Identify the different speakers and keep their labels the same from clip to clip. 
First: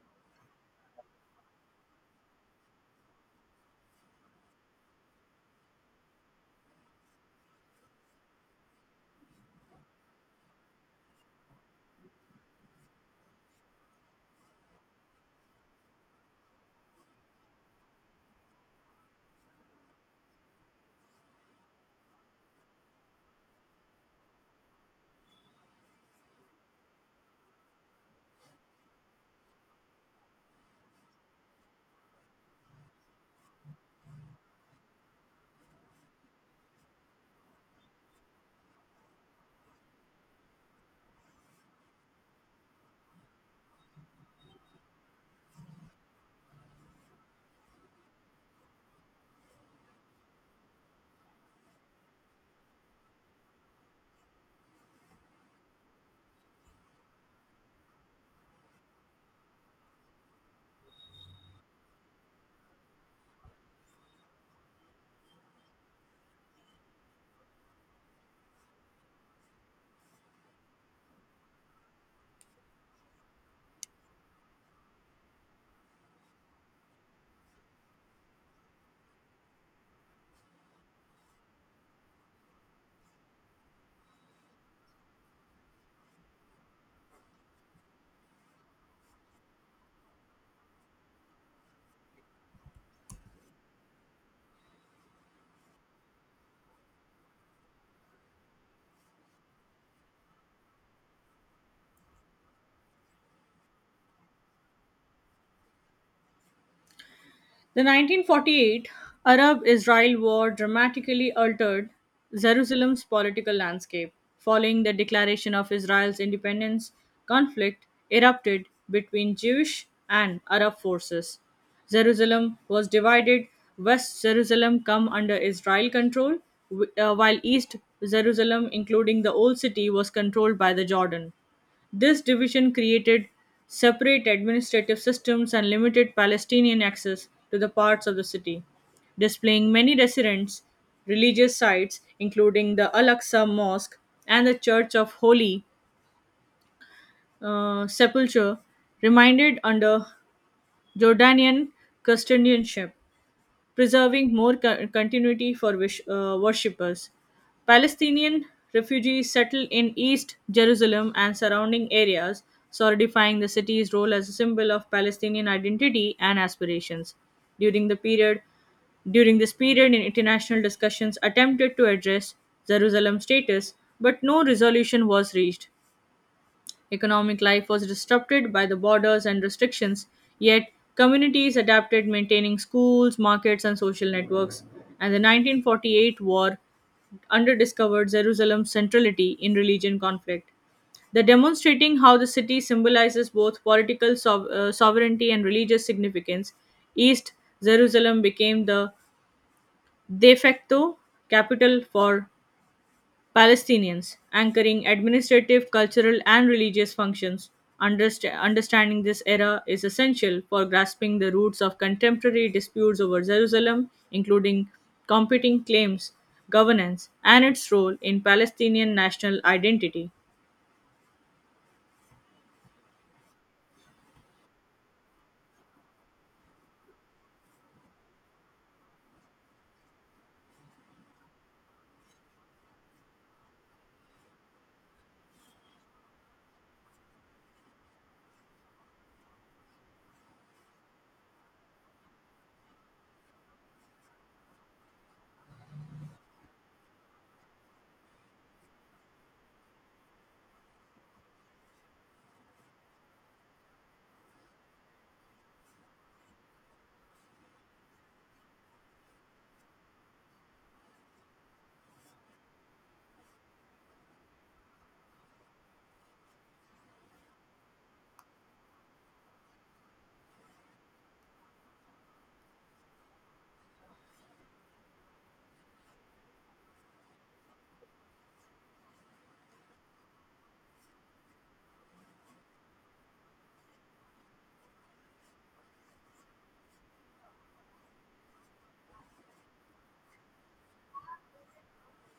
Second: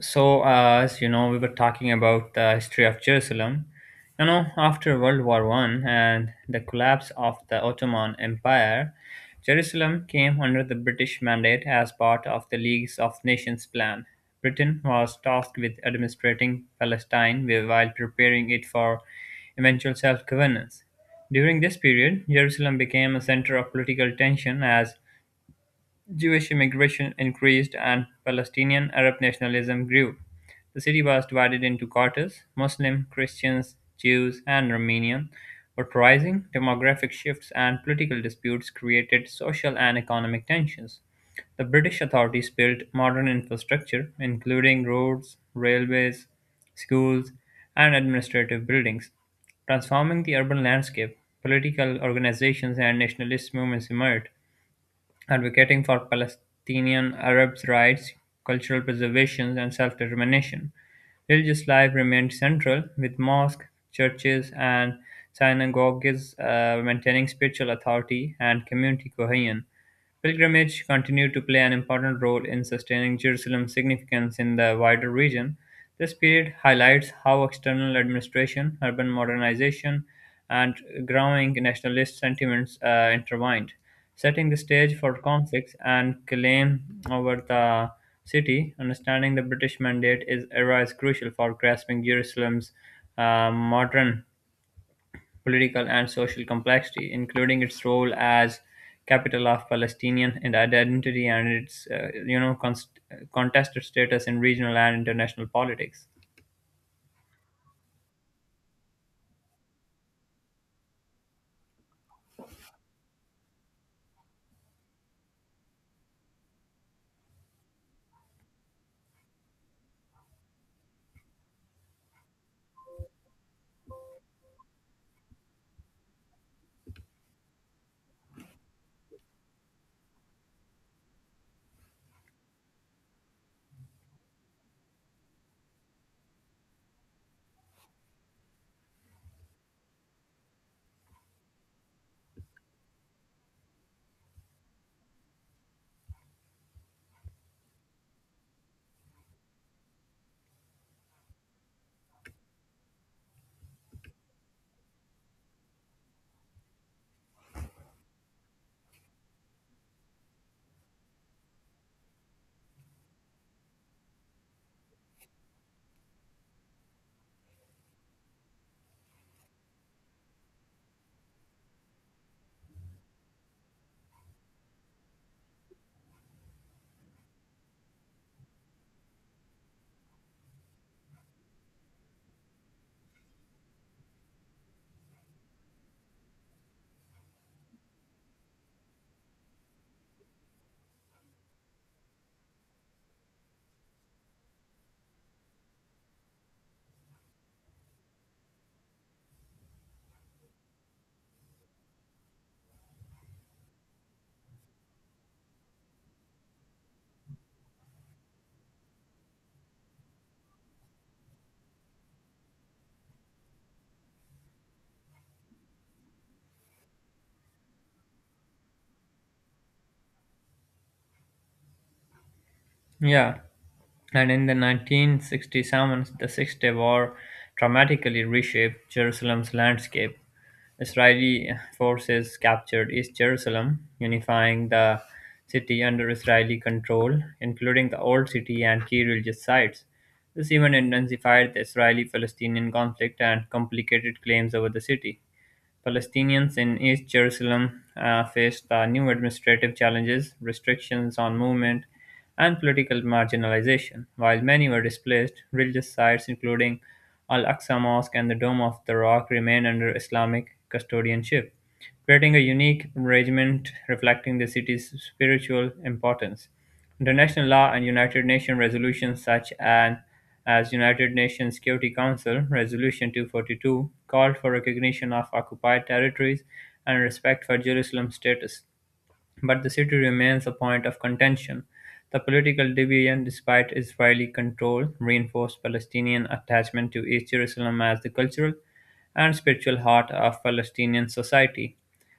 Speaker 1: So, as you know, we were talking about the history of Jerusalem. After World War One and the collapse of the Ottoman Empire, Jerusalem came under the British mandate as part of the Leagues of Nations plan. Britain was tasked with administrating Palestine while preparing it for eventual self governance. During this period, Jerusalem became a center of political tension as Jewish immigration increased and Palestinian Arab nationalism grew. The city was divided into quarters. Muslim, Christians, Jews, and Romanian were rising. Demographic shifts and political disputes created social and economic tensions. The British authorities built modern infrastructure, including roads, railways, schools, and administrative buildings, transforming the urban landscape. Political organizations and nationalist movements emerged, advocating for Palestinian Arabs' rights, cultural preservation, and self-determination. Religious life remained central, with mosques, churches, and synagogues maintaining spiritual authority and community cohesion. Pilgrimage continued to play an important role in sustaining Jerusalem's significance in the wider region. This period highlights how external administration, urban modernization, and growing nationalist sentiments intertwined, setting the stage for conflicts and claim over the city. Understanding the British mandate is era is crucial for grasping Jerusalem's modern political and social complexity, including its role as capital of Palestinian and identity and its contested status in regional and international politics.
Speaker 2: The 1948 Arab Israel War dramatically altered Jerusalem's political landscape. Following the declaration of Israel's independence, conflict erupted between Jewish and Arab forces. Jerusalem was divided. West Jerusalem come under Israel control, while East Jerusalem, including the Old City, was controlled by the Jordan. This division created separate administrative systems and limited Palestinian access to the parts of the city, displaying many residents' religious sites, including the Al Aqsa Mosque and the Church of Holy Sepulchre, reminded under Jordanian custodianship preserving more continuity for wish, worshippers. Palestinian refugees settled in East Jerusalem and surrounding areas, solidifying the city's role as a symbol of Palestinian identity and aspirations. During the period, During this period, in international discussions attempted to address Jerusalem's status, but no resolution was reached. Economic life was disrupted by the borders and restrictions, yet, communities adapted, maintaining schools, markets, and social networks. And the 1948 war underdiscovered Jerusalem's centrality in religion conflict. The demonstrating how the city symbolizes both political sovereignty and religious significance, East Jerusalem became the de facto capital for Palestinians, anchoring administrative, cultural, and religious functions. Understanding this era is essential for grasping the roots of contemporary disputes over Jerusalem, including competing claims, governance, and its role in Palestinian national identity.
Speaker 1: Yeah, and in the 1967, the Six Day War dramatically reshaped Jerusalem's landscape. Israeli forces captured East Jerusalem, unifying the city under Israeli control, including the Old City and key religious sites. This event intensified the Israeli Palestinian conflict and complicated claims over the city. Palestinians in East Jerusalem faced new administrative challenges, restrictions on movement, and political marginalization. While many were displaced, religious sites including Al Aqsa Mosque and the Dome of the Rock remain under Islamic custodianship creating a unique arrangement reflecting the city's spiritual importance. International law and United Nations resolutions such as United Nations Security Council Resolution 242 called for recognition of occupied territories and respect for Jerusalem's status, but the city remains a point of contention. The political division, despite Israeli control, reinforced Palestinian attachment to East Jerusalem as the cultural and spiritual heart of Palestinian society.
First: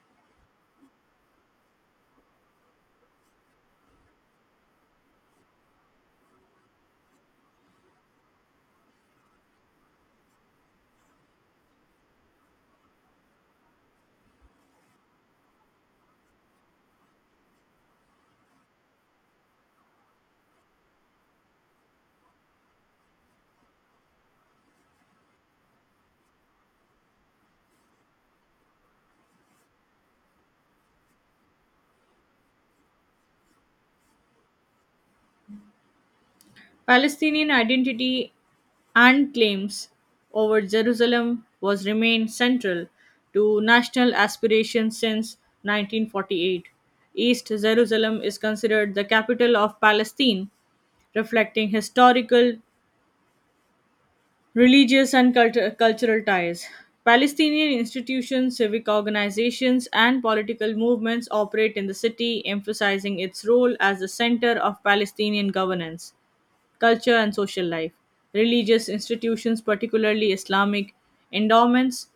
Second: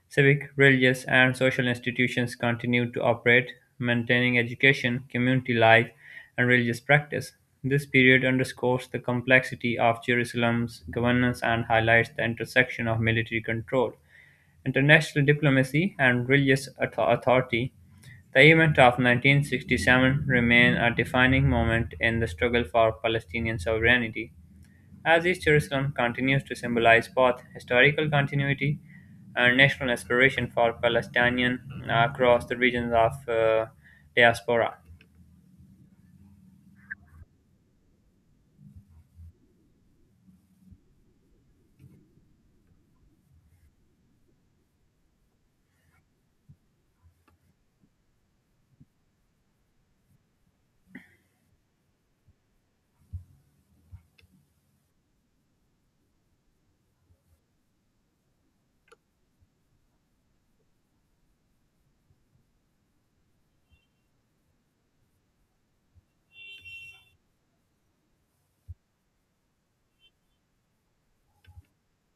Speaker 1: Civic, religious, and social institutions continued to operate, maintaining education, community life, and religious practice. This period underscores the complexity of Jerusalem's governance and highlights the intersection of military control, international diplomacy, and religious authority. The event of 1967 remain a defining moment in the struggle for Palestinian sovereignty, as East Jerusalem continues to symbolize both historical continuity and national aspiration for Palestinians across the regions of diaspora.
Speaker 2: Palestinian identity and claims over Jerusalem was remained central to national aspirations since 1948. East Jerusalem is considered the capital of Palestine, reflecting historical, religious, and cultural ties. Palestinian institutions, civic organizations, and political movements operate in the city, emphasizing its role as the center of Palestinian governance culture and social life. Religious institutions, particularly Islamic endowments,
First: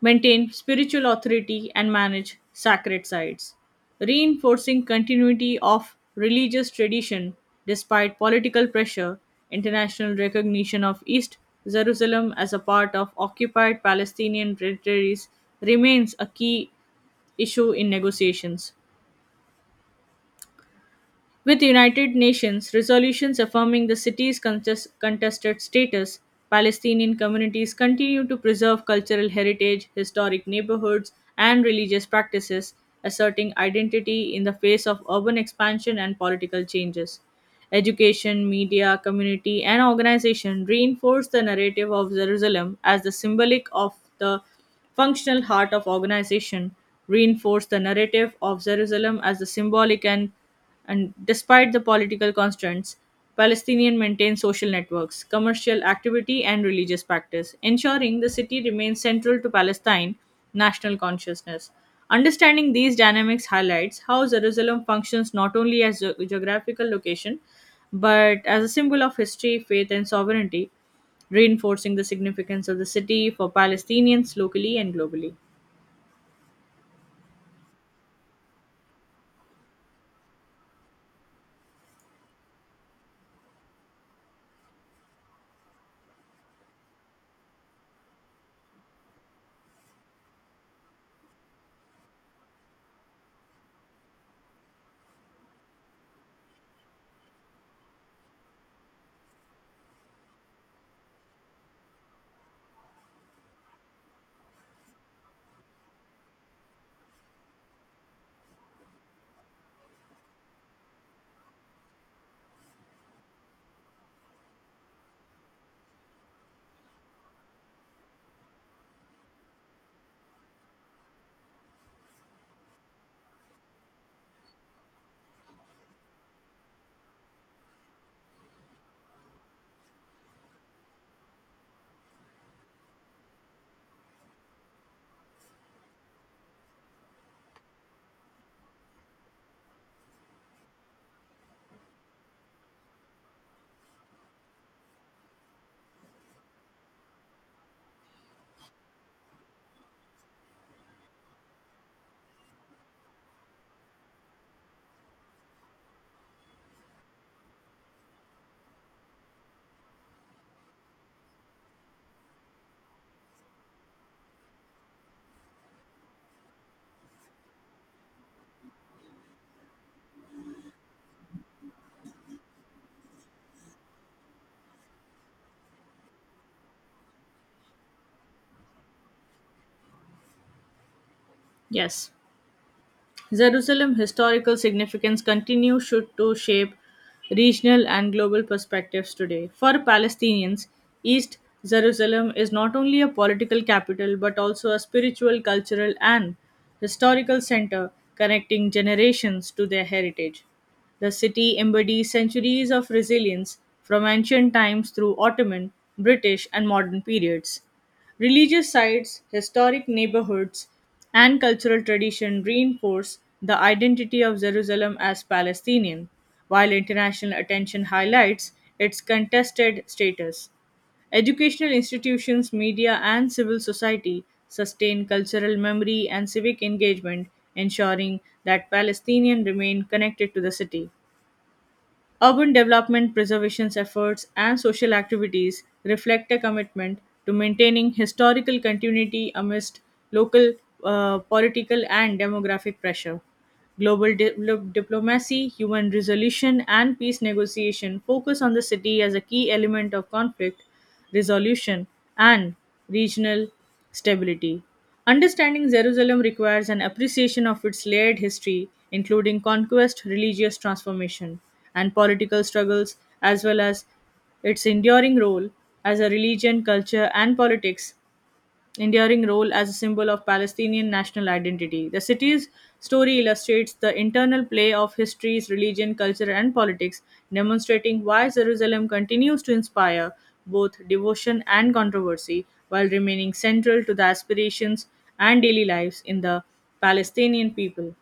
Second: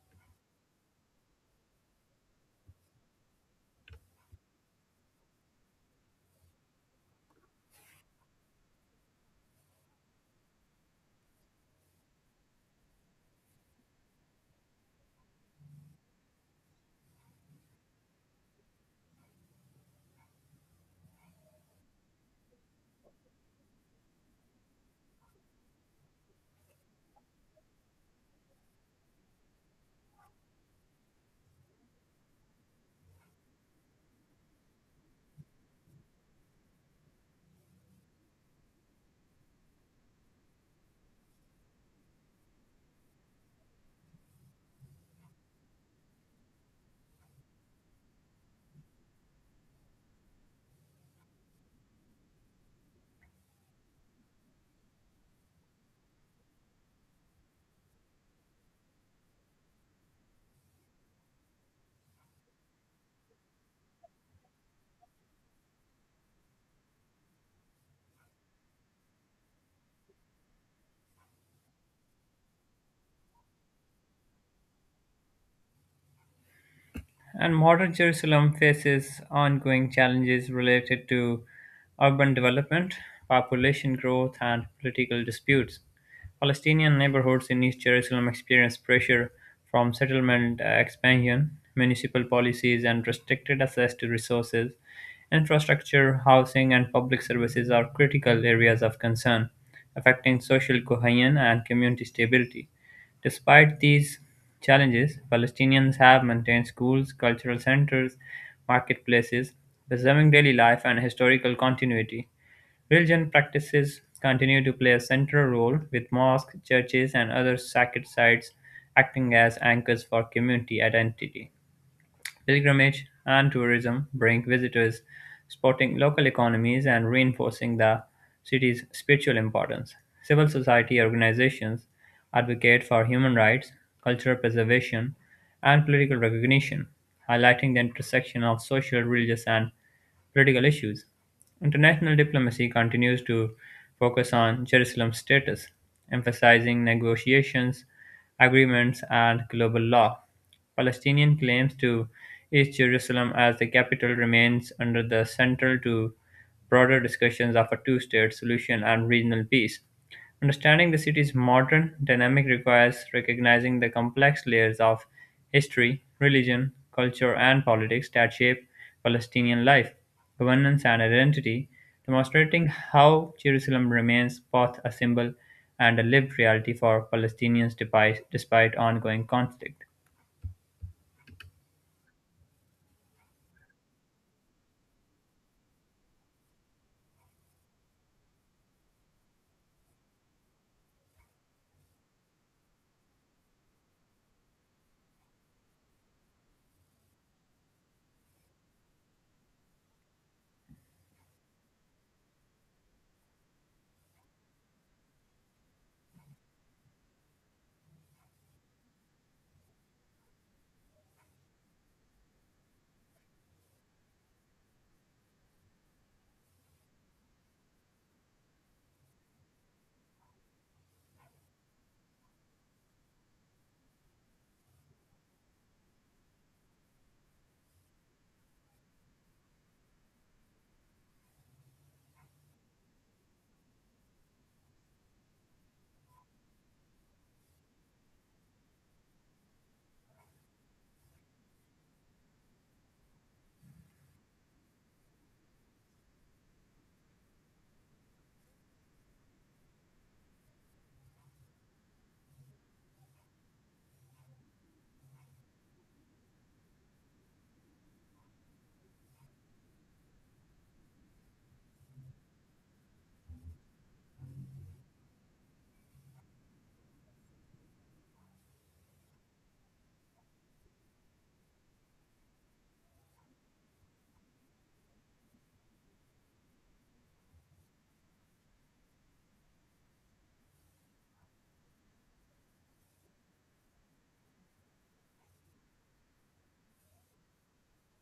Speaker 2: maintain spiritual authority and manage sacred sites, reinforcing continuity of religious tradition despite political pressure, international recognition of East Jerusalem as a part of occupied Palestinian territories remains a key issue in negotiations. With United Nations resolutions affirming the city's contested status, Palestinian communities continue to preserve cultural heritage, historic neighborhoods, and religious practices, asserting identity in the face of urban expansion and political changes. Education, media, community, and organization reinforce the narrative of Jerusalem as the symbolic of the functional heart of organization, reinforce the narrative of Jerusalem as the symbolic and despite the political constraints, Palestinian maintain social networks, commercial activity, and religious practice, ensuring the city remains central to Palestine national consciousness. Understanding these dynamics highlights how Jerusalem functions not only as a geographical location but as a symbol of history, faith, and sovereignty, reinforcing the significance of the city for Palestinians locally and globally.
Speaker 1: And modern Jerusalem faces ongoing challenges related to urban development, population growth, and political disputes. Palestinian neighborhoods in East Jerusalem experience pressure from settlement expansion, municipal policies, and restricted access to resources. Infrastructure, housing, and public services are critical areas of concern, affecting social cohesion and community stability. Despite these challenges, Palestinians have maintained schools, cultural centers, marketplaces, preserving daily life and historical continuity. Religion practices continue to play a central role, with mosques, churches, and other sacred sites acting as anchors for community identity. Pilgrimage and tourism bring visitors, supporting local economies and reinforcing the city's spiritual importance. Civil society organizations advocate for human rights, cultural preservation, and political recognition, highlighting the intersection of social, religious, and political issues. International diplomacy continues to focus on Jerusalem's status, emphasizing negotiations, agreements, and global law. Palestinian claims to East Jerusalem as the capital remains under the central to broader discussions of a two-state solution and regional peace. Understanding the city's modern dynamic requires recognizing the complex layers of history, religion, culture, and politics that shape Palestinian life, governance, and identity, demonstrating how Jerusalem remains both a symbol and a lived reality for Palestinians despite ongoing conflict.
Speaker 2: Yes. Jerusalem's historical significance continues to shape regional and global perspectives today. For Palestinians, East Jerusalem is not only a political capital but also a spiritual, cultural, and historical center connecting generations to their heritage. The city embodies centuries of resilience from ancient times through Ottoman, British, and modern periods. Religious sites, historic neighborhoods, and cultural tradition reinforce the identity of Jerusalem as Palestinian, while international attention highlights its contested status. Educational institutions, media, and civil society sustain cultural memory and civic engagement, ensuring that Palestinians remain connected to the city. Urban development preservation efforts and social activities reflect a commitment to maintaining historical continuity amidst local political and demographic pressure. Global diplomacy, human resolution, and peace negotiation focus on the city as a key element of conflict resolution, and regional stability. Understanding Jerusalem requires an appreciation of its layered history, including conquest, religious transformation, and political struggles, as well as its enduring role as a religion, culture, and politics enduring role as a symbol of Palestinian national identity. The city's story illustrates the internal play of histories, religion, culture, and politics, demonstrating why Jerusalem continues to inspire both devotion and controversy while remaining central to the aspirations and daily lives in the Palestinian people.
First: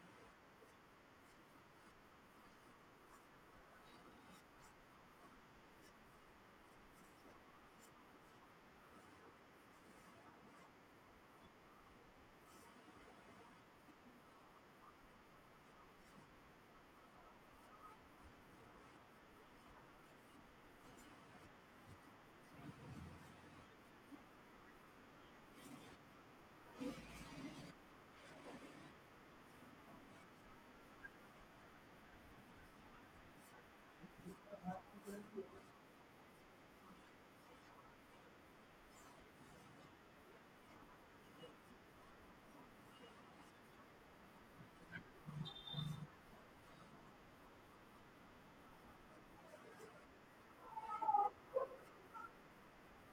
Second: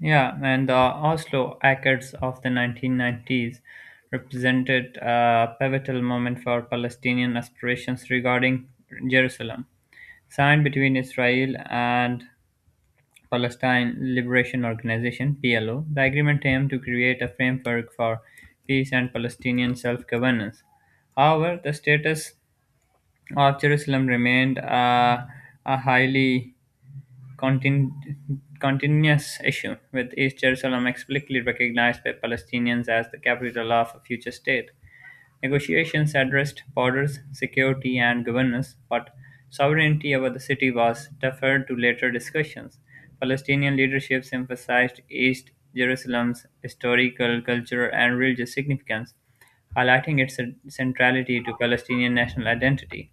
Speaker 1: Yeah, and the Oslo Accords of the 1990s represented a pivotal moment for Palestinian aspirations regarding Jerusalem. Signed between Israel and Palestine Liberation Organization (PLO), the agreement aimed to create a framework for peace and Palestinian self-governance. However, the status of Jerusalem remained a highly contin- continuous issue, with East Jerusalem explicitly recognized by Palestinians as the capital of a future state. Negotiations addressed borders, security, and governance, but sovereignty over the city was deferred to later discussions. Palestinian leaderships emphasized East Jerusalem's historical, cultural, and religious significance, highlighting its centrality to Palestinian national identity.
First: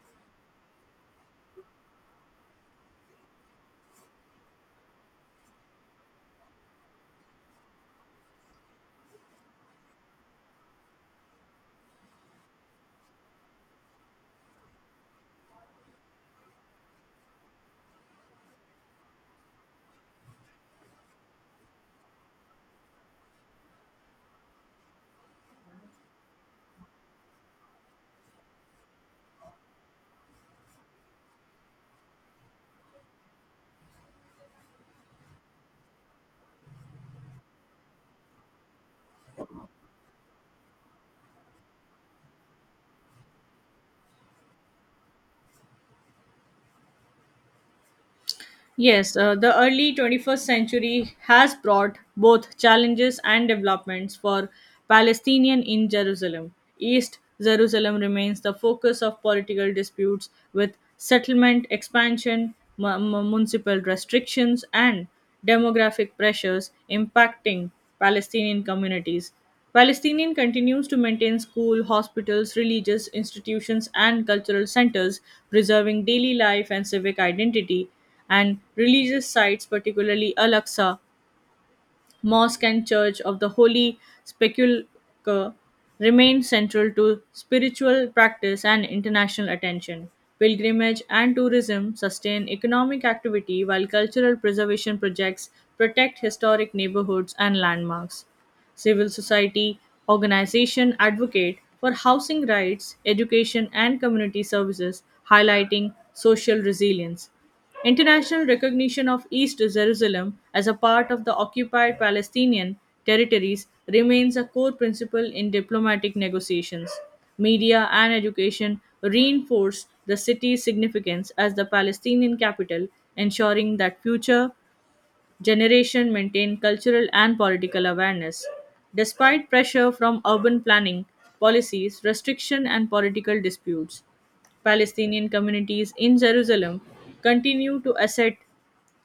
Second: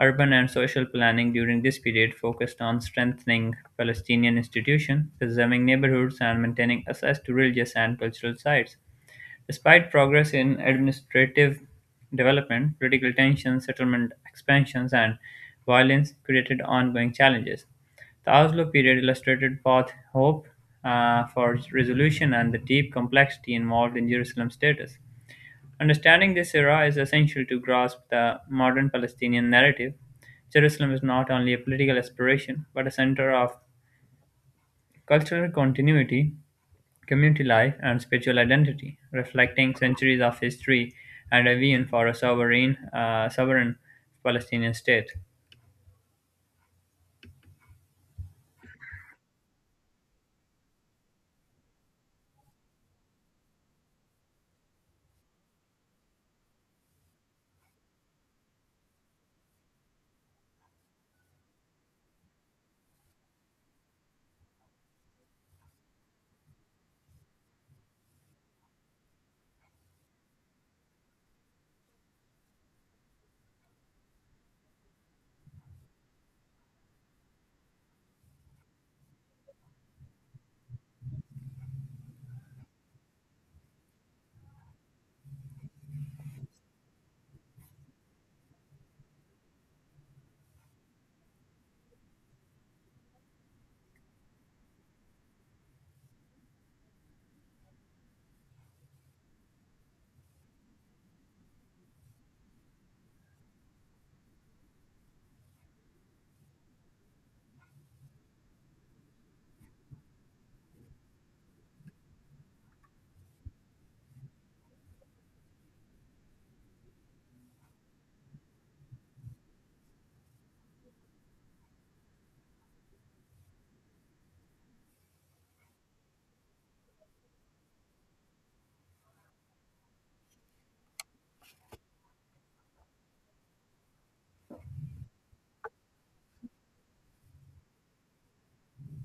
Speaker 1: Urban and social planning during this period focused on strengthening Palestinian institutions, preserving neighborhoods, and maintaining access to religious and cultural sites. Despite progress in administrative development, political tensions, settlement expansions, and violence created ongoing challenges. The Oslo period illustrated both hope for resolution and the deep complexity involved in Jerusalem's status. Understanding this era is essential to grasp the modern Palestinian narrative. Jerusalem is not only a political aspiration, but a center of cultural continuity, community life, and spiritual identity, reflecting centuries of history and a vision for a sovereign Palestinian state.
Speaker 2: Yes, the early 21st century has brought both challenges and developments for Palestinian in Jerusalem. East Jerusalem remains the focus of political disputes with settlement expansion, municipal restrictions, and demographic pressures impacting Palestinian communities. Palestinian continues to maintain school, hospitals, religious institutions, and cultural centers, preserving daily life and civic identity and religious sites, particularly Al-Aqsa Mosque and Church of the Holy Sepulchre, remain central to spiritual practice and international attention. Pilgrimage and tourism sustain economic activity while cultural preservation projects protect historic neighborhoods and landmarks. Civil society organization advocate for housing rights, education, and community services, highlighting social resilience. International recognition of East Jerusalem as a part of the occupied Palestinian territories remains a core principle in diplomatic negotiations. Media and education reinforce the city's significance as the Palestinian capital, ensuring that future generation maintain cultural and political awareness. Despite pressure from urban planning policies, restriction, and political disputes, Palestinian communities in Jerusalem continue to assert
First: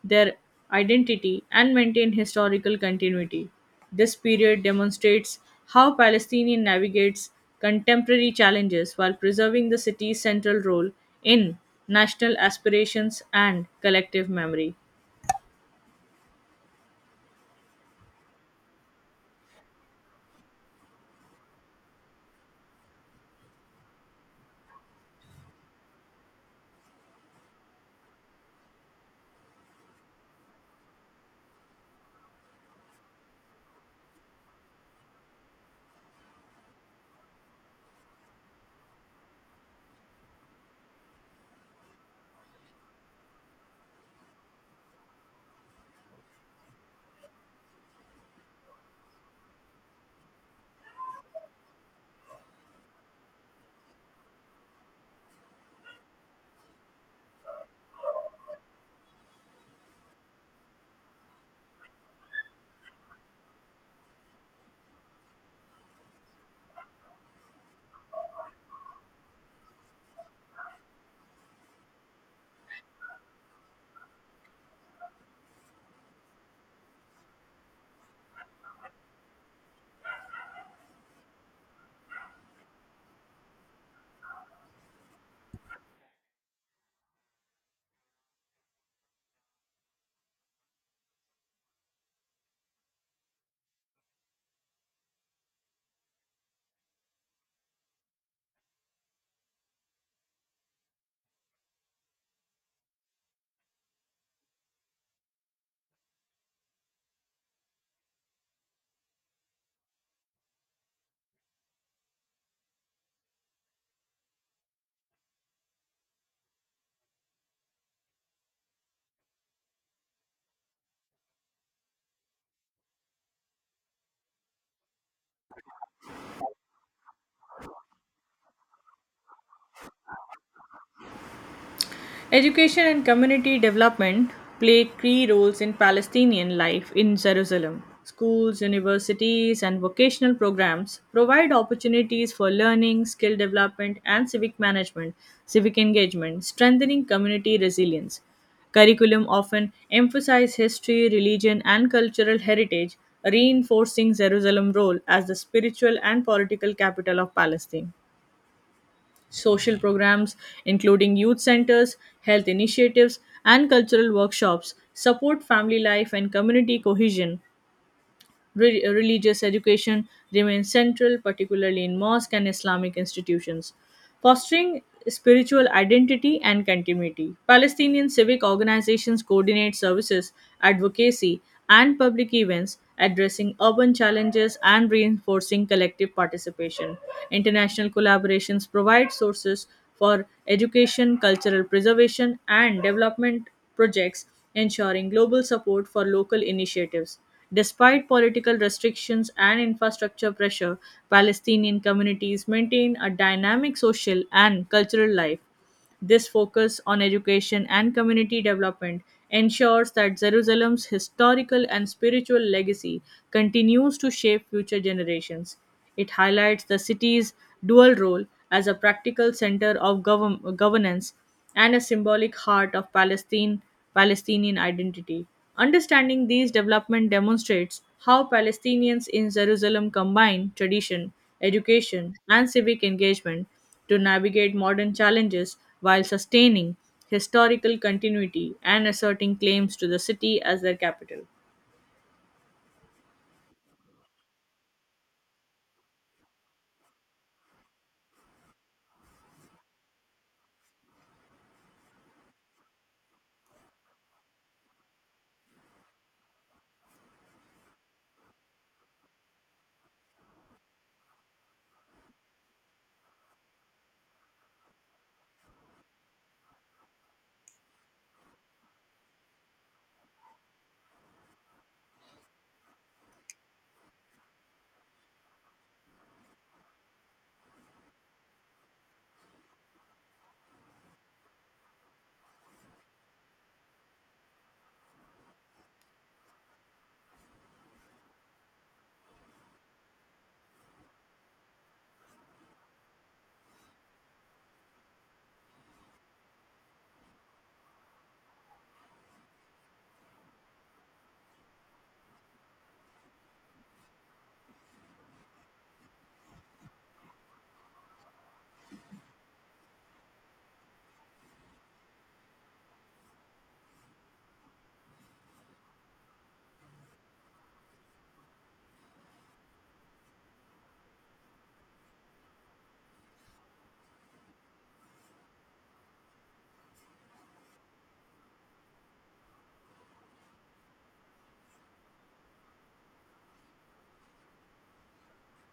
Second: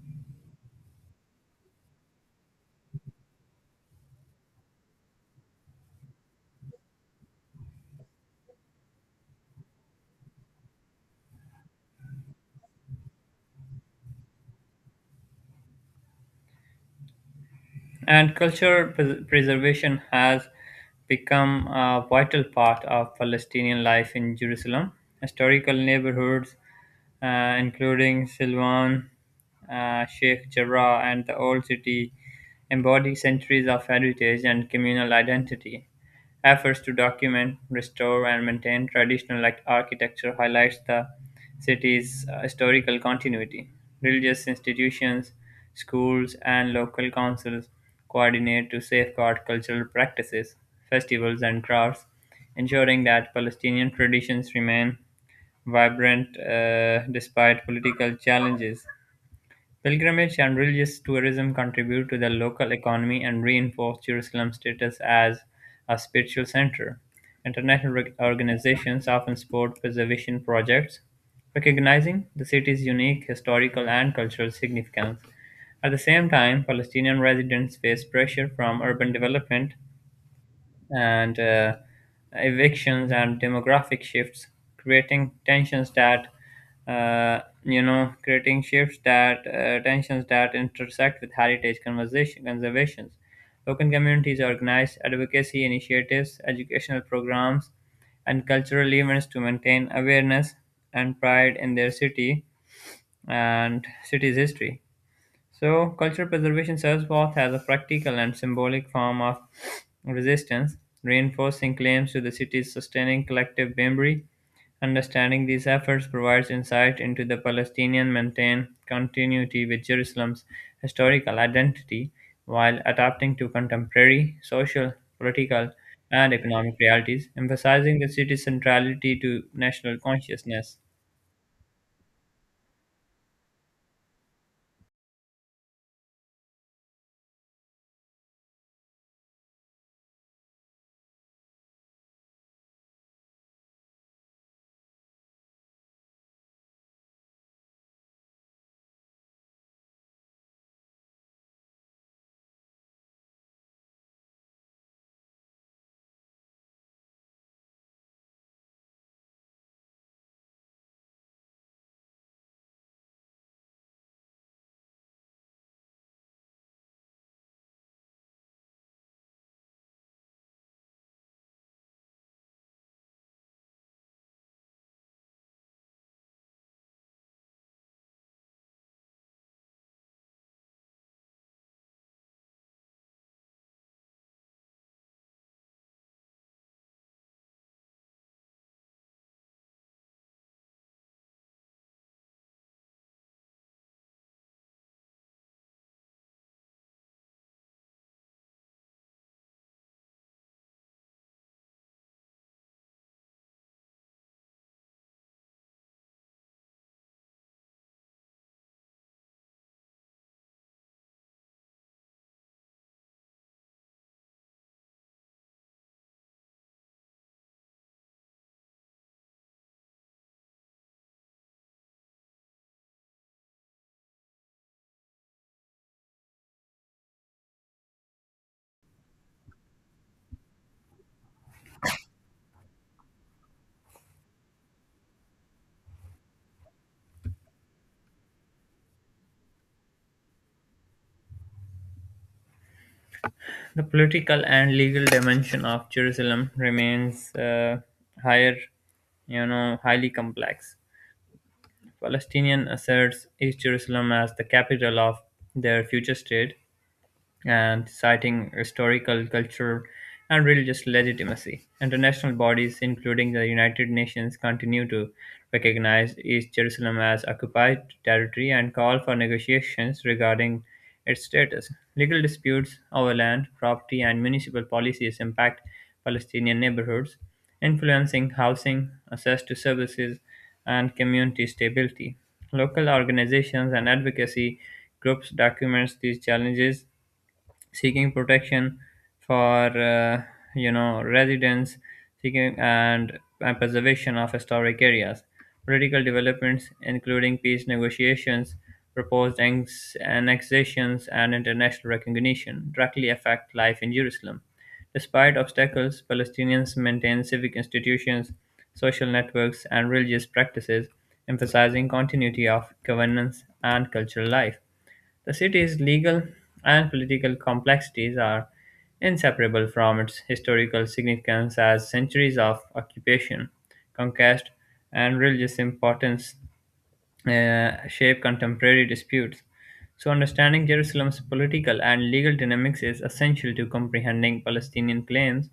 Speaker 2: their identity and maintain historical continuity. This period demonstrates how Palestinian navigates contemporary challenges while preserving the city's central role in national aspirations and collective memory.
Speaker 1: And cultural preservation has become a vital part of Palestinian life in Jerusalem. Historical neighborhoods, including Silwan, Sheikh Jarrah, and the Old City, embody centuries of heritage and communal identity. Efforts to document, restore, and maintain traditional like architecture highlights the city's historical continuity. Religious institutions, schools, and local councils coordinate to safeguard cultural practices, festivals, and crafts, ensuring that Palestinian traditions remain vibrant despite political challenges. Pilgrimage and religious tourism contribute to the local economy and reinforce Jerusalem's status as a spiritual center. International organizations often support preservation projects, recognizing the city's unique historical and cultural significance. At the same time, Palestinian residents face pressure from urban development and evictions and demographic shifts, creating tensions that creating shifts that tensions that intersect with heritage conversation conservations. Local communities organize advocacy initiatives, educational programs, and cultural events to maintain awareness and pride in their city and city's history. So, cultural preservation serves both as a practical and symbolic form of resistance, reinforcing claims to the city's sustaining collective memory. Understanding these efforts provides insight into the Palestinian maintained continuity with Jerusalem's historical identity while adapting to contemporary social, political, and economic realities, emphasizing the city's centrality to national consciousness.
Speaker 2: Education and community development play key roles in Palestinian life in Jerusalem. Schools, universities, and vocational programs provide opportunities for learning, skill development, and civic engagement, strengthening community resilience. Curriculum often emphasize history, religion, and cultural heritage, reinforcing Jerusalem's role as the spiritual and political capital of Palestine. Social programs, including youth centers, health initiatives, and cultural workshops, support family life and community cohesion. Religious education remains central, particularly in mosque and Islamic institutions, fostering spiritual identity and continuity. Palestinian civic organizations coordinate services, advocacy, and public events addressing urban challenges and reinforcing collective participation. International collaborations provide sources for education, cultural preservation, and development projects, ensuring global support for local initiatives. Despite political restrictions and infrastructure pressure, Palestinian communities maintain a dynamic social and cultural life. This focus on education and community development ensures that Jerusalem's historical and spiritual legacy continues to shape future generations. It highlights the city's dual role as a practical center of governance and a symbolic heart of Palestinian identity. Understanding these developments demonstrates how Palestinians in Jerusalem combine tradition, education, and civic engagement to navigate modern challenges while sustaining historical continuity and asserting claims to the city as their capital.
Speaker 1: The political and legal dimension of Jerusalem remains higher, highly complex. Palestinian asserts East Jerusalem as the capital of their future state, and citing historical, cultural, and religious legitimacy. International bodies, including the United Nations, continue to recognize East Jerusalem as occupied territory and call for negotiations regarding its status. Legal disputes over land, property, and municipal policies impact Palestinian neighborhoods, influencing housing, access to services, and community stability. Local organizations and advocacy groups document these challenges, seeking protection for residents, seeking and preservation of historic areas, political developments including peace negotiations, proposed annexations and international recognition directly affect life in Jerusalem. Despite obstacles, Palestinians maintain civic institutions, social networks, and religious practices, emphasizing continuity of governance and cultural life. The city's legal and political complexities are inseparable from its historical significance as centuries of occupation, conquest, and religious importance shape contemporary disputes. So, understanding Jerusalem's political and legal dynamics is essential to comprehending Palestinian claims,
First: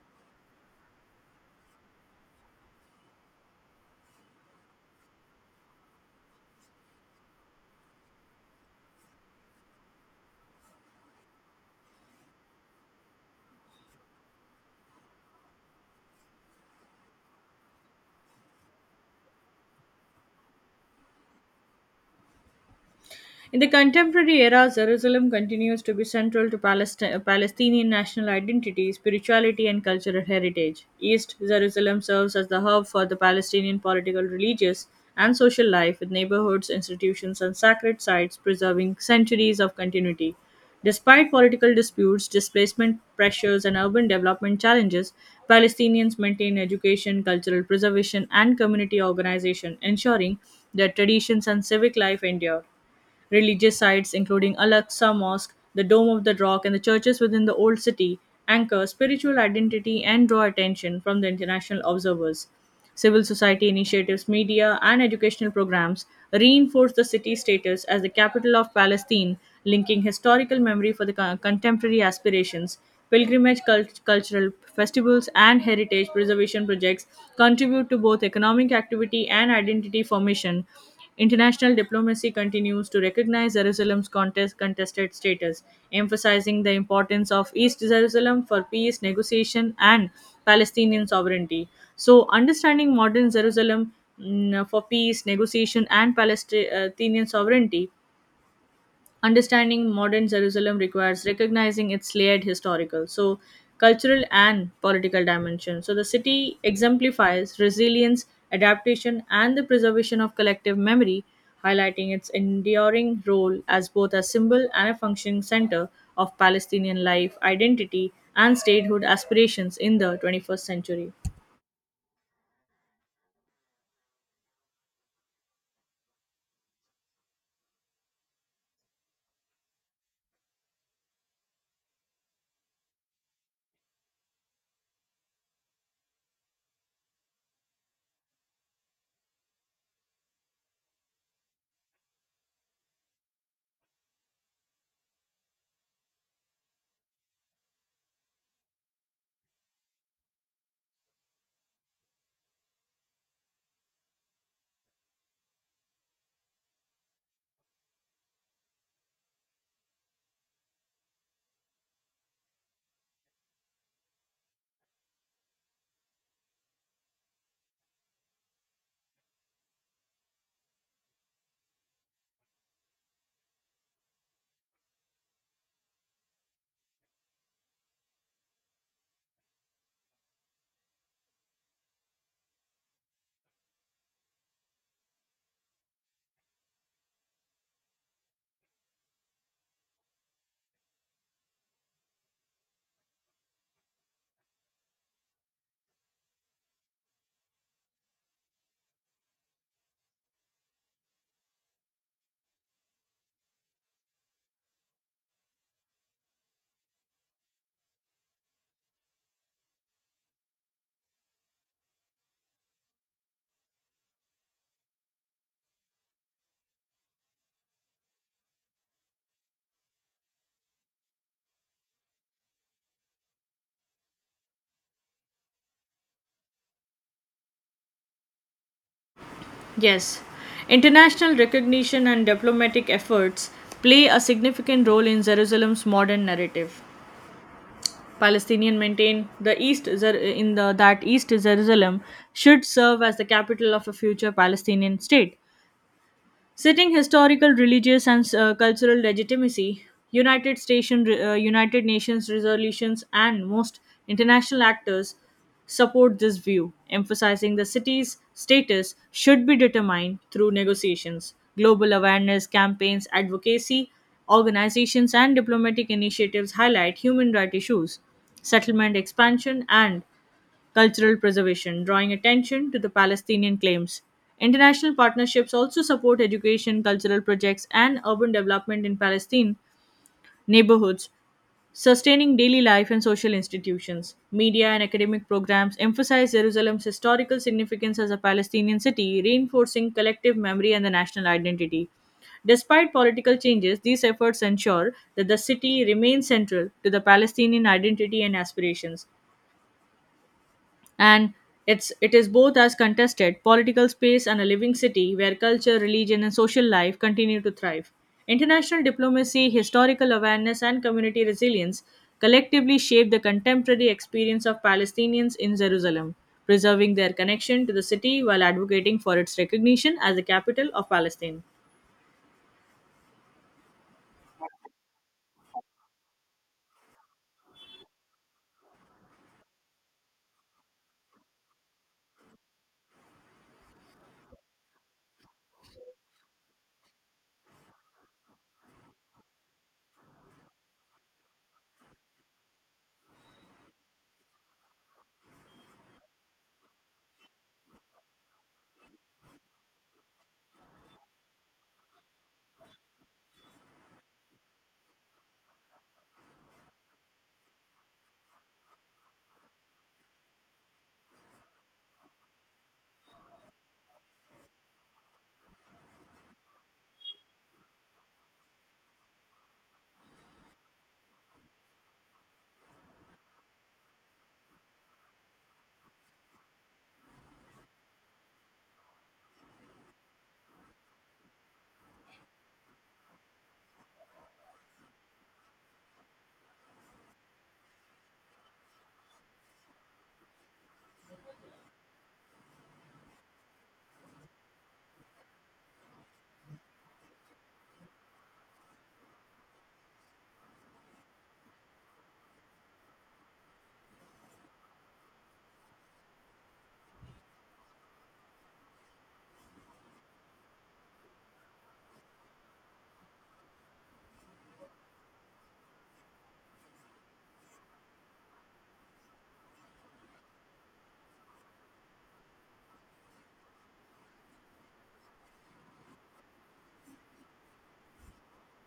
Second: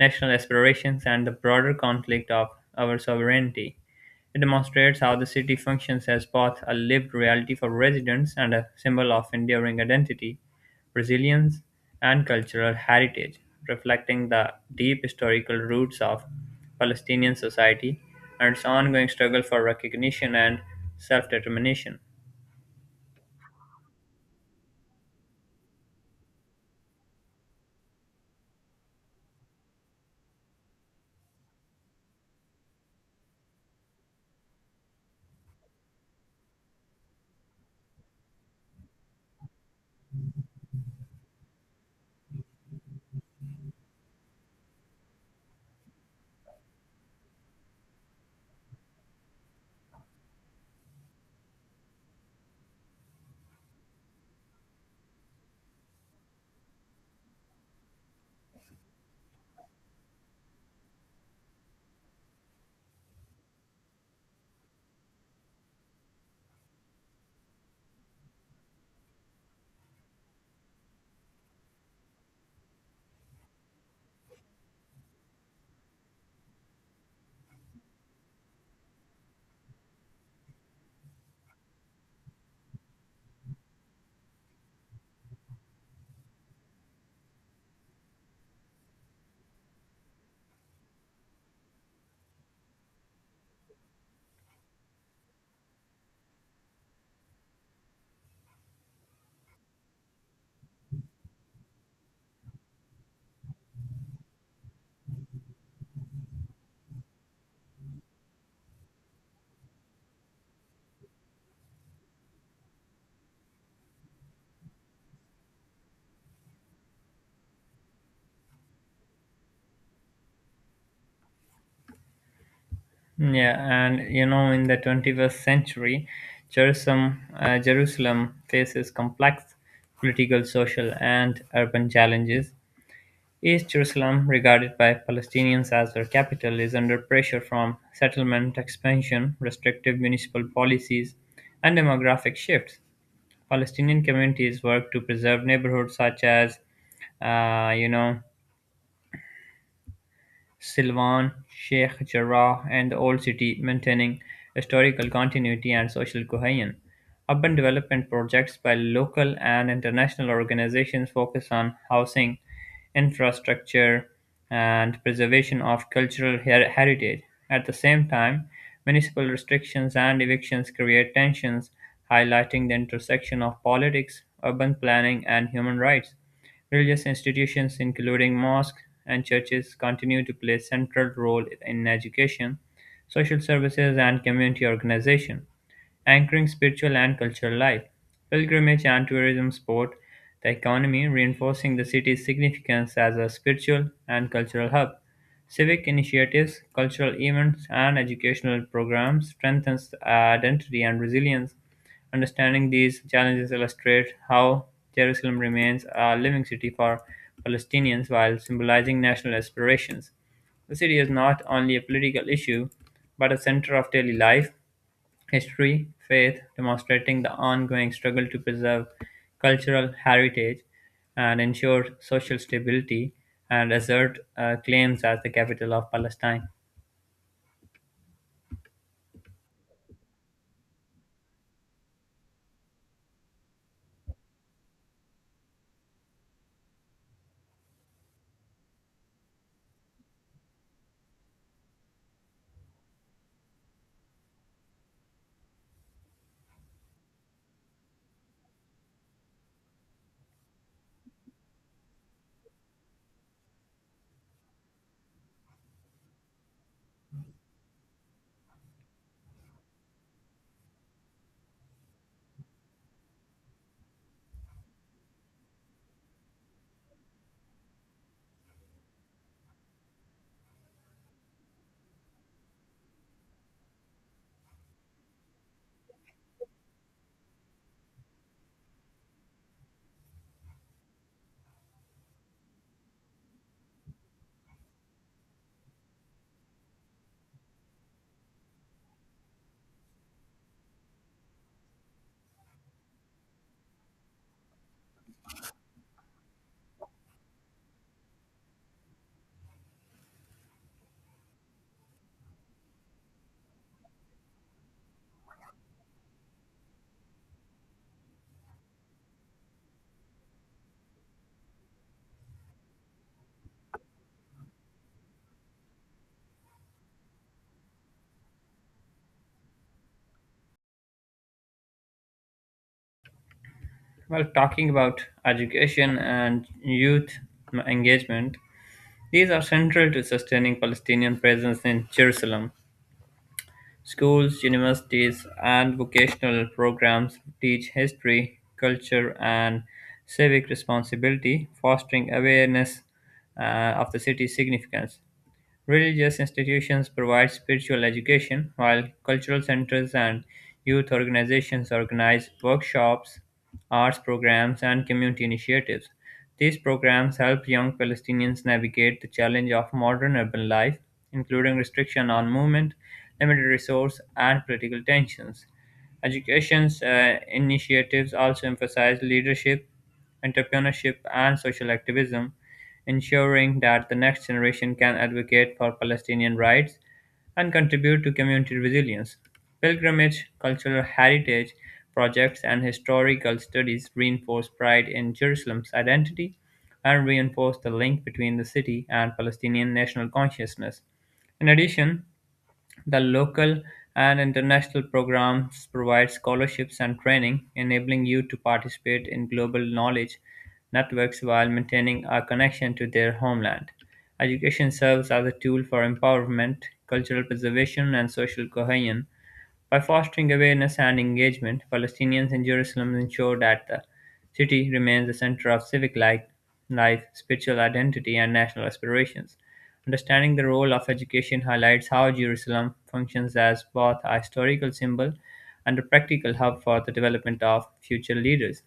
Speaker 1: national aspirations, and the broader conflict of our sovereignty. It demonstrates how the city functions as both a lived reality for residents and a symbol of enduring identity, resilience, and cultural heritage, reflecting the deep historical roots of Palestinian society and its ongoing struggle for recognition and self determination.
Speaker 2: In the contemporary era, Jerusalem continues to be central to Palestinian national identity, spirituality, and cultural heritage. East Jerusalem serves as the hub for the Palestinian political, religious, and social life, with neighborhoods, institutions, and sacred sites preserving centuries of continuity. Despite political disputes, displacement pressures, and urban development challenges, Palestinians maintain education, cultural preservation, and community organization, ensuring their traditions and civic life endure. Religious sites including Al-Aqsa Mosque, the Dome of the Rock, and the churches within the Old City anchor spiritual identity and draw attention from the international observers. Civil society initiatives, media, and educational programs reinforce the city's status as the capital of Palestine, linking historical memory for the contemporary aspirations. Pilgrimage cultural festivals and heritage preservation projects contribute to both economic activity and identity formation. International diplomacy continues to recognize Jerusalem's contested status, emphasizing the importance of East Jerusalem for peace, negotiation, and Palestinian sovereignty. So, understanding modern Jerusalem for peace, negotiation, and Palestinian sovereignty. Understanding modern Jerusalem requires recognizing its layered historical, so cultural and political dimension. So the city exemplifies resilience, adaptation, and the preservation of collective memory, highlighting its enduring role as both a symbol and a functioning center of Palestinian life, identity, and statehood aspirations in the 21st century.
Speaker 1: Yeah, and in the 21st century, Jerusalem faces complex political, social, and urban challenges. East Jerusalem, regarded by Palestinians as their capital, is under pressure from settlement expansion, restrictive municipal policies, and demographic shifts. Palestinian communities work to preserve neighborhoods such as, uh, you know, Silvan, Sheikh Jarrah and the Old City, maintaining historical continuity and social cohesion. Urban development projects by local and international organizations focus on housing, infrastructure, and preservation of cultural heritage. At the same time, municipal restrictions and evictions create tensions, highlighting the intersection of politics, urban planning, and human rights. Religious institutions including mosques and churches continue to play a central role in education, social services, and community organization, anchoring spiritual and cultural life. Pilgrimage and tourism support the economy, reinforcing the city's significance as a spiritual and cultural hub. Civic initiatives, cultural events, and educational programs strengthens identity and resilience. Understanding these challenges illustrates how Jerusalem remains a living city for Palestinians while symbolizing national aspirations. The city is not only a political issue, but a center of daily life, history, faith, demonstrating the ongoing struggle to preserve cultural heritage and ensure social stability, and assert claims as the capital of Palestine.
Speaker 2: Yes, international recognition and diplomatic efforts play a significant role in Jerusalem's modern narrative. Palestinian maintain the East Zer- in the that East Jerusalem should serve as the capital of a future Palestinian state. Sitting historical, religious, and cultural legitimacy, United Nations resolutions, and most international actors support this view, emphasizing the city's status should be determined through negotiations, global awareness campaigns, advocacy, organizations, and diplomatic initiatives highlight human rights issues, settlement expansion, and cultural preservation, drawing attention to the Palestinian claims. International partnerships also support education, cultural projects, and urban development in Palestine neighborhoods, sustaining daily life and social institutions. Media and academic programs emphasize Jerusalem's historical significance as a Palestinian city, reinforcing collective memory and the national identity. Despite political changes, these efforts ensure that the city remains central to the Palestinian identity and aspirations and it is both as contested political space and a living city where culture religion and social life continue to thrive international diplomacy historical awareness and community resilience collectively shape the contemporary experience of palestinians in jerusalem preserving their connection to the city while advocating for its recognition as the capital of palestine.
Speaker 1: Well, talking about education and youth engagement, these are central to sustaining Palestinian presence in Jerusalem. Schools, universities, and vocational programs teach history, culture, and civic responsibility, fostering awareness of the city's significance. Religious institutions provide spiritual education, while cultural centers and youth organizations organize workshops, arts programs, and community initiatives. These programs help young Palestinians navigate the challenge of modern urban life, including restriction on movement, limited resource, and political tensions. Education's initiatives also emphasize leadership, entrepreneurship, and social activism, ensuring that the next generation can advocate for Palestinian rights and contribute to community resilience. Pilgrimage, cultural heritage projects, and historical studies reinforce pride in Jerusalem's identity and reinforce the link between the city and Palestinian national consciousness. In addition, the local and international programs provide scholarships and training, enabling youth to participate in global knowledge networks while maintaining a connection to their homeland. Education serves as a tool for empowerment, cultural preservation, and social cohesion. By fostering awareness and engagement, Palestinians in Jerusalem ensure that the city remains the center of civic life, spiritual identity, and national aspirations. Understanding the role of education highlights how Jerusalem functions as both a historical symbol and a practical hub for the development of future leaders.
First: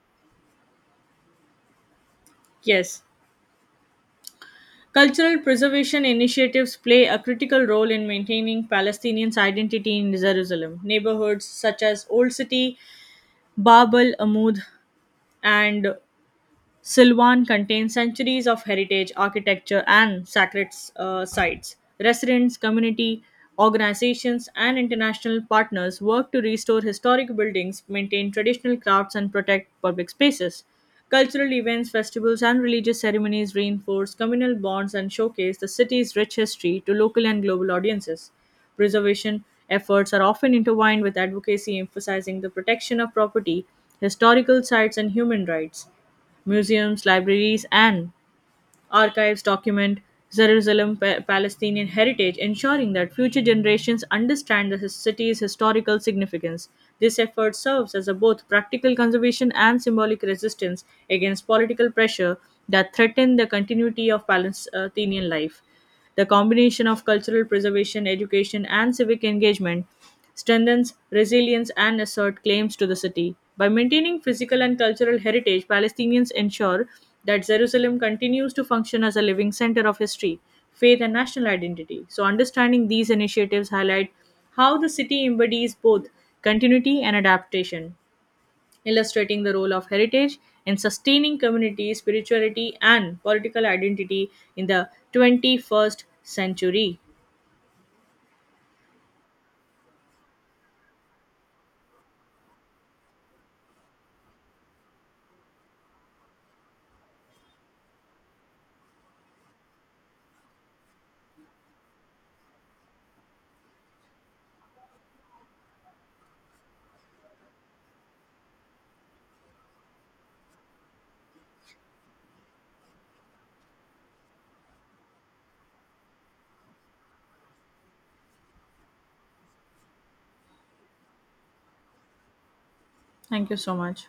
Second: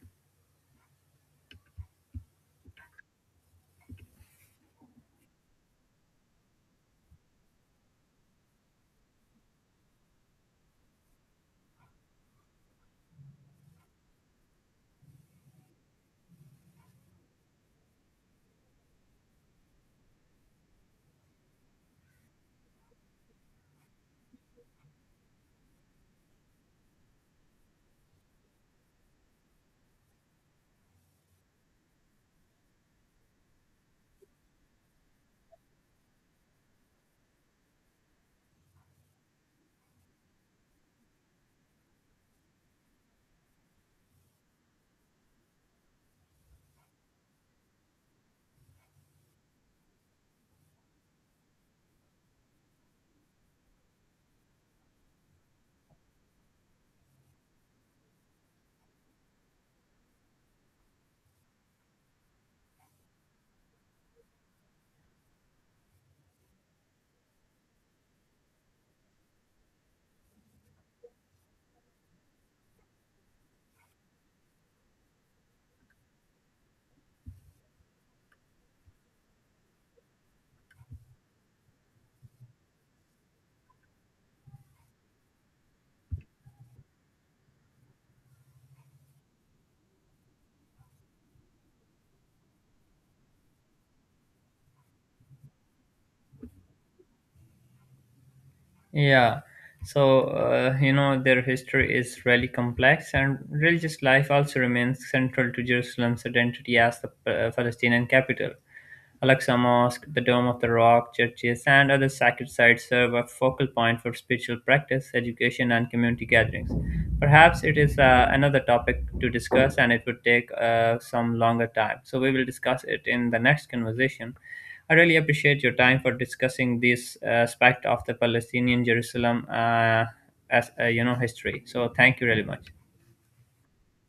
Speaker 2: Yes. Cultural preservation initiatives play a critical role in maintaining Palestinians' identity in Jerusalem. Neighborhoods such as Old City Babel, Amud, and Silvan contains centuries of heritage, architecture, and sacred sites. Residents, community organizations, and international partners work to restore historic buildings, maintain traditional crafts, and protect public spaces. Cultural events, festivals, and religious ceremonies reinforce communal bonds and showcase the city's rich history to local and global audiences. Preservation efforts are often intertwined with advocacy emphasizing the protection of property, historical sites, and human rights. Museums, libraries, and archives document Palestinian heritage, ensuring that future generations understand the city's historical significance. This effort serves as a both practical conservation and symbolic resistance against political pressure that threaten the continuity of Palestinian life. The combination of cultural preservation, education, and civic engagement strengthens resilience and assert claims to the city. By maintaining physical and cultural heritage, Palestinians ensure that Jerusalem continues to function as a living center of history, faith, and national identity. So, understanding these initiatives highlight how the city embodies both continuity and adaptation illustrating the role of heritage in sustaining community, spirituality, and political identity in the 21st century.
Speaker 1: Yeah. So, their history is really complex, and religious life also remains central to Jerusalem's identity as the Palestinian capital. Al-Aqsa Mosque, the Dome of the Rock, churches, and other sacred sites serve a focal point for spiritual practice, education, and community gatherings. Perhaps it is another topic to discuss, and it would take some longer time. So, we will discuss it in the next conversation. I really appreciate your time for discussing this aspect of the Palestinian Jerusalem as history. So thank you really much.
Speaker 2: Thank you so much.